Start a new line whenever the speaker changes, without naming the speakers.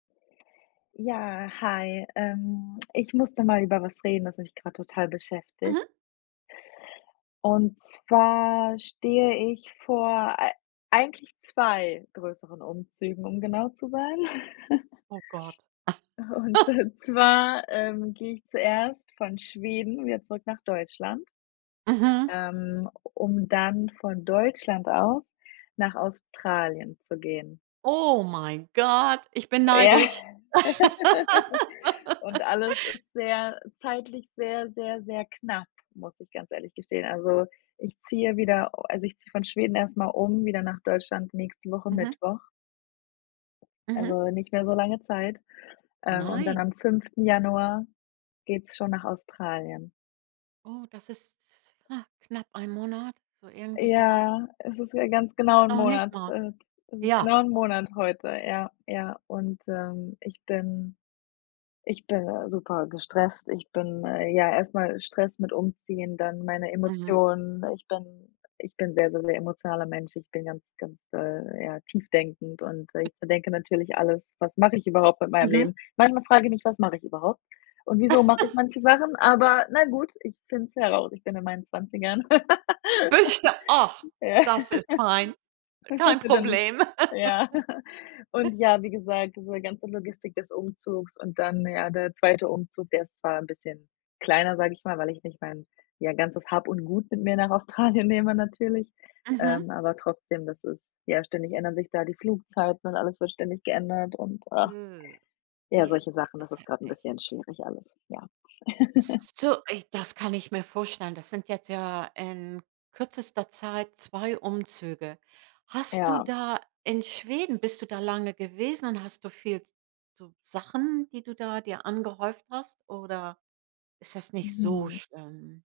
Ja, hi. Ähm, ich muss da mal über was reden, das mich grad total beschäftigt.
Mhm.
Und zwar stehe ich vor ei eigentlich 2 größeren Umzügen, um genau zu sein.
Oh Gott
Und, äh, zwar, ähm, gehe ich zuerst von Schweden wieder zurück nach Deutschland
Mhm.
ähm, um dann von Deutschland aus nach Australien zu gehen.
Oh mein Gott. Ich bin
Ja.
neidisch.
Und alles ist sehr zeitlich sehr, sehr, sehr knapp, muss ich ganz ehrlich gestehen. Also, ich ziehe wieder u also ich ziehe von Schweden erst mal um, wieder nach Deutschland nächste Woche
Mhm.
Mittwoch.
Mhm.
Also, nicht mehr so lange Zeit, ähm, und dann
Nein.
am 5. Januar geht's schon nach Australien.
Oh, das ist ha, knapp ein Monat, so irgendwie so was.
Ja, es ist ja ganz genau 'n
Noch nicht
Monat.
mal.
Äh, t es ist
Ja.
genau 'n Monat heute, ja. Ja und, ähm, ich bin ich bin, äh, super gestresst ich bin, äh ja erst mal Stress mit Umziehen, dann meine
Mhm.
Emotionen. Ich bin ich bin 'n sehr, sehr, sehr emotionaler Mensch, ich bin ganz, ganz, äh ja, tief-denkend und ich zerdenke natürlich alles: „Was mache ich überhaupt mit meinem
Mhm.
Leben?“ Manchmal frage ich mich: „Was mache ich überhaupt und wieso mache ich manche Sachen?“, aber, na gut, ich find's herau ich bin in meinen 20ern.
[unintelligible] Ach,
Ja.
das ist fein. Kein
Dann
Problem.
ja. Und ja, wie gesagt, diese ganze Logistik des Umzugs und dann, ja, der 2. Umzug, der ist zwar 'n bisschen kleiner, sag ich mal, weil ich nicht mein, ja, ganzes Hab und Gut mit mir nach Australien nehme natürlich.
Mhm.
Ähm, aber trotzdem, das ist ja, ständig ändern sich da die Flugzeiten und alles wird ständig geändert und
Mhm.
ja,
Ja.
solche Sachen.
Das
Das
ist
ist gerade 'n
heftig.
bisschen schwierig alles. Ja
S s so, ey, das kann ich mir vorstellen. Das sind jetzt ja in kürzester Zeit 2 Umzüge. Hast du
Ja.
da in Schweden bist du da lange gewesen und hast du viel s so Sachen, die du da dir angehäuft hast oder ist das nicht so
Mhm.
schlimm?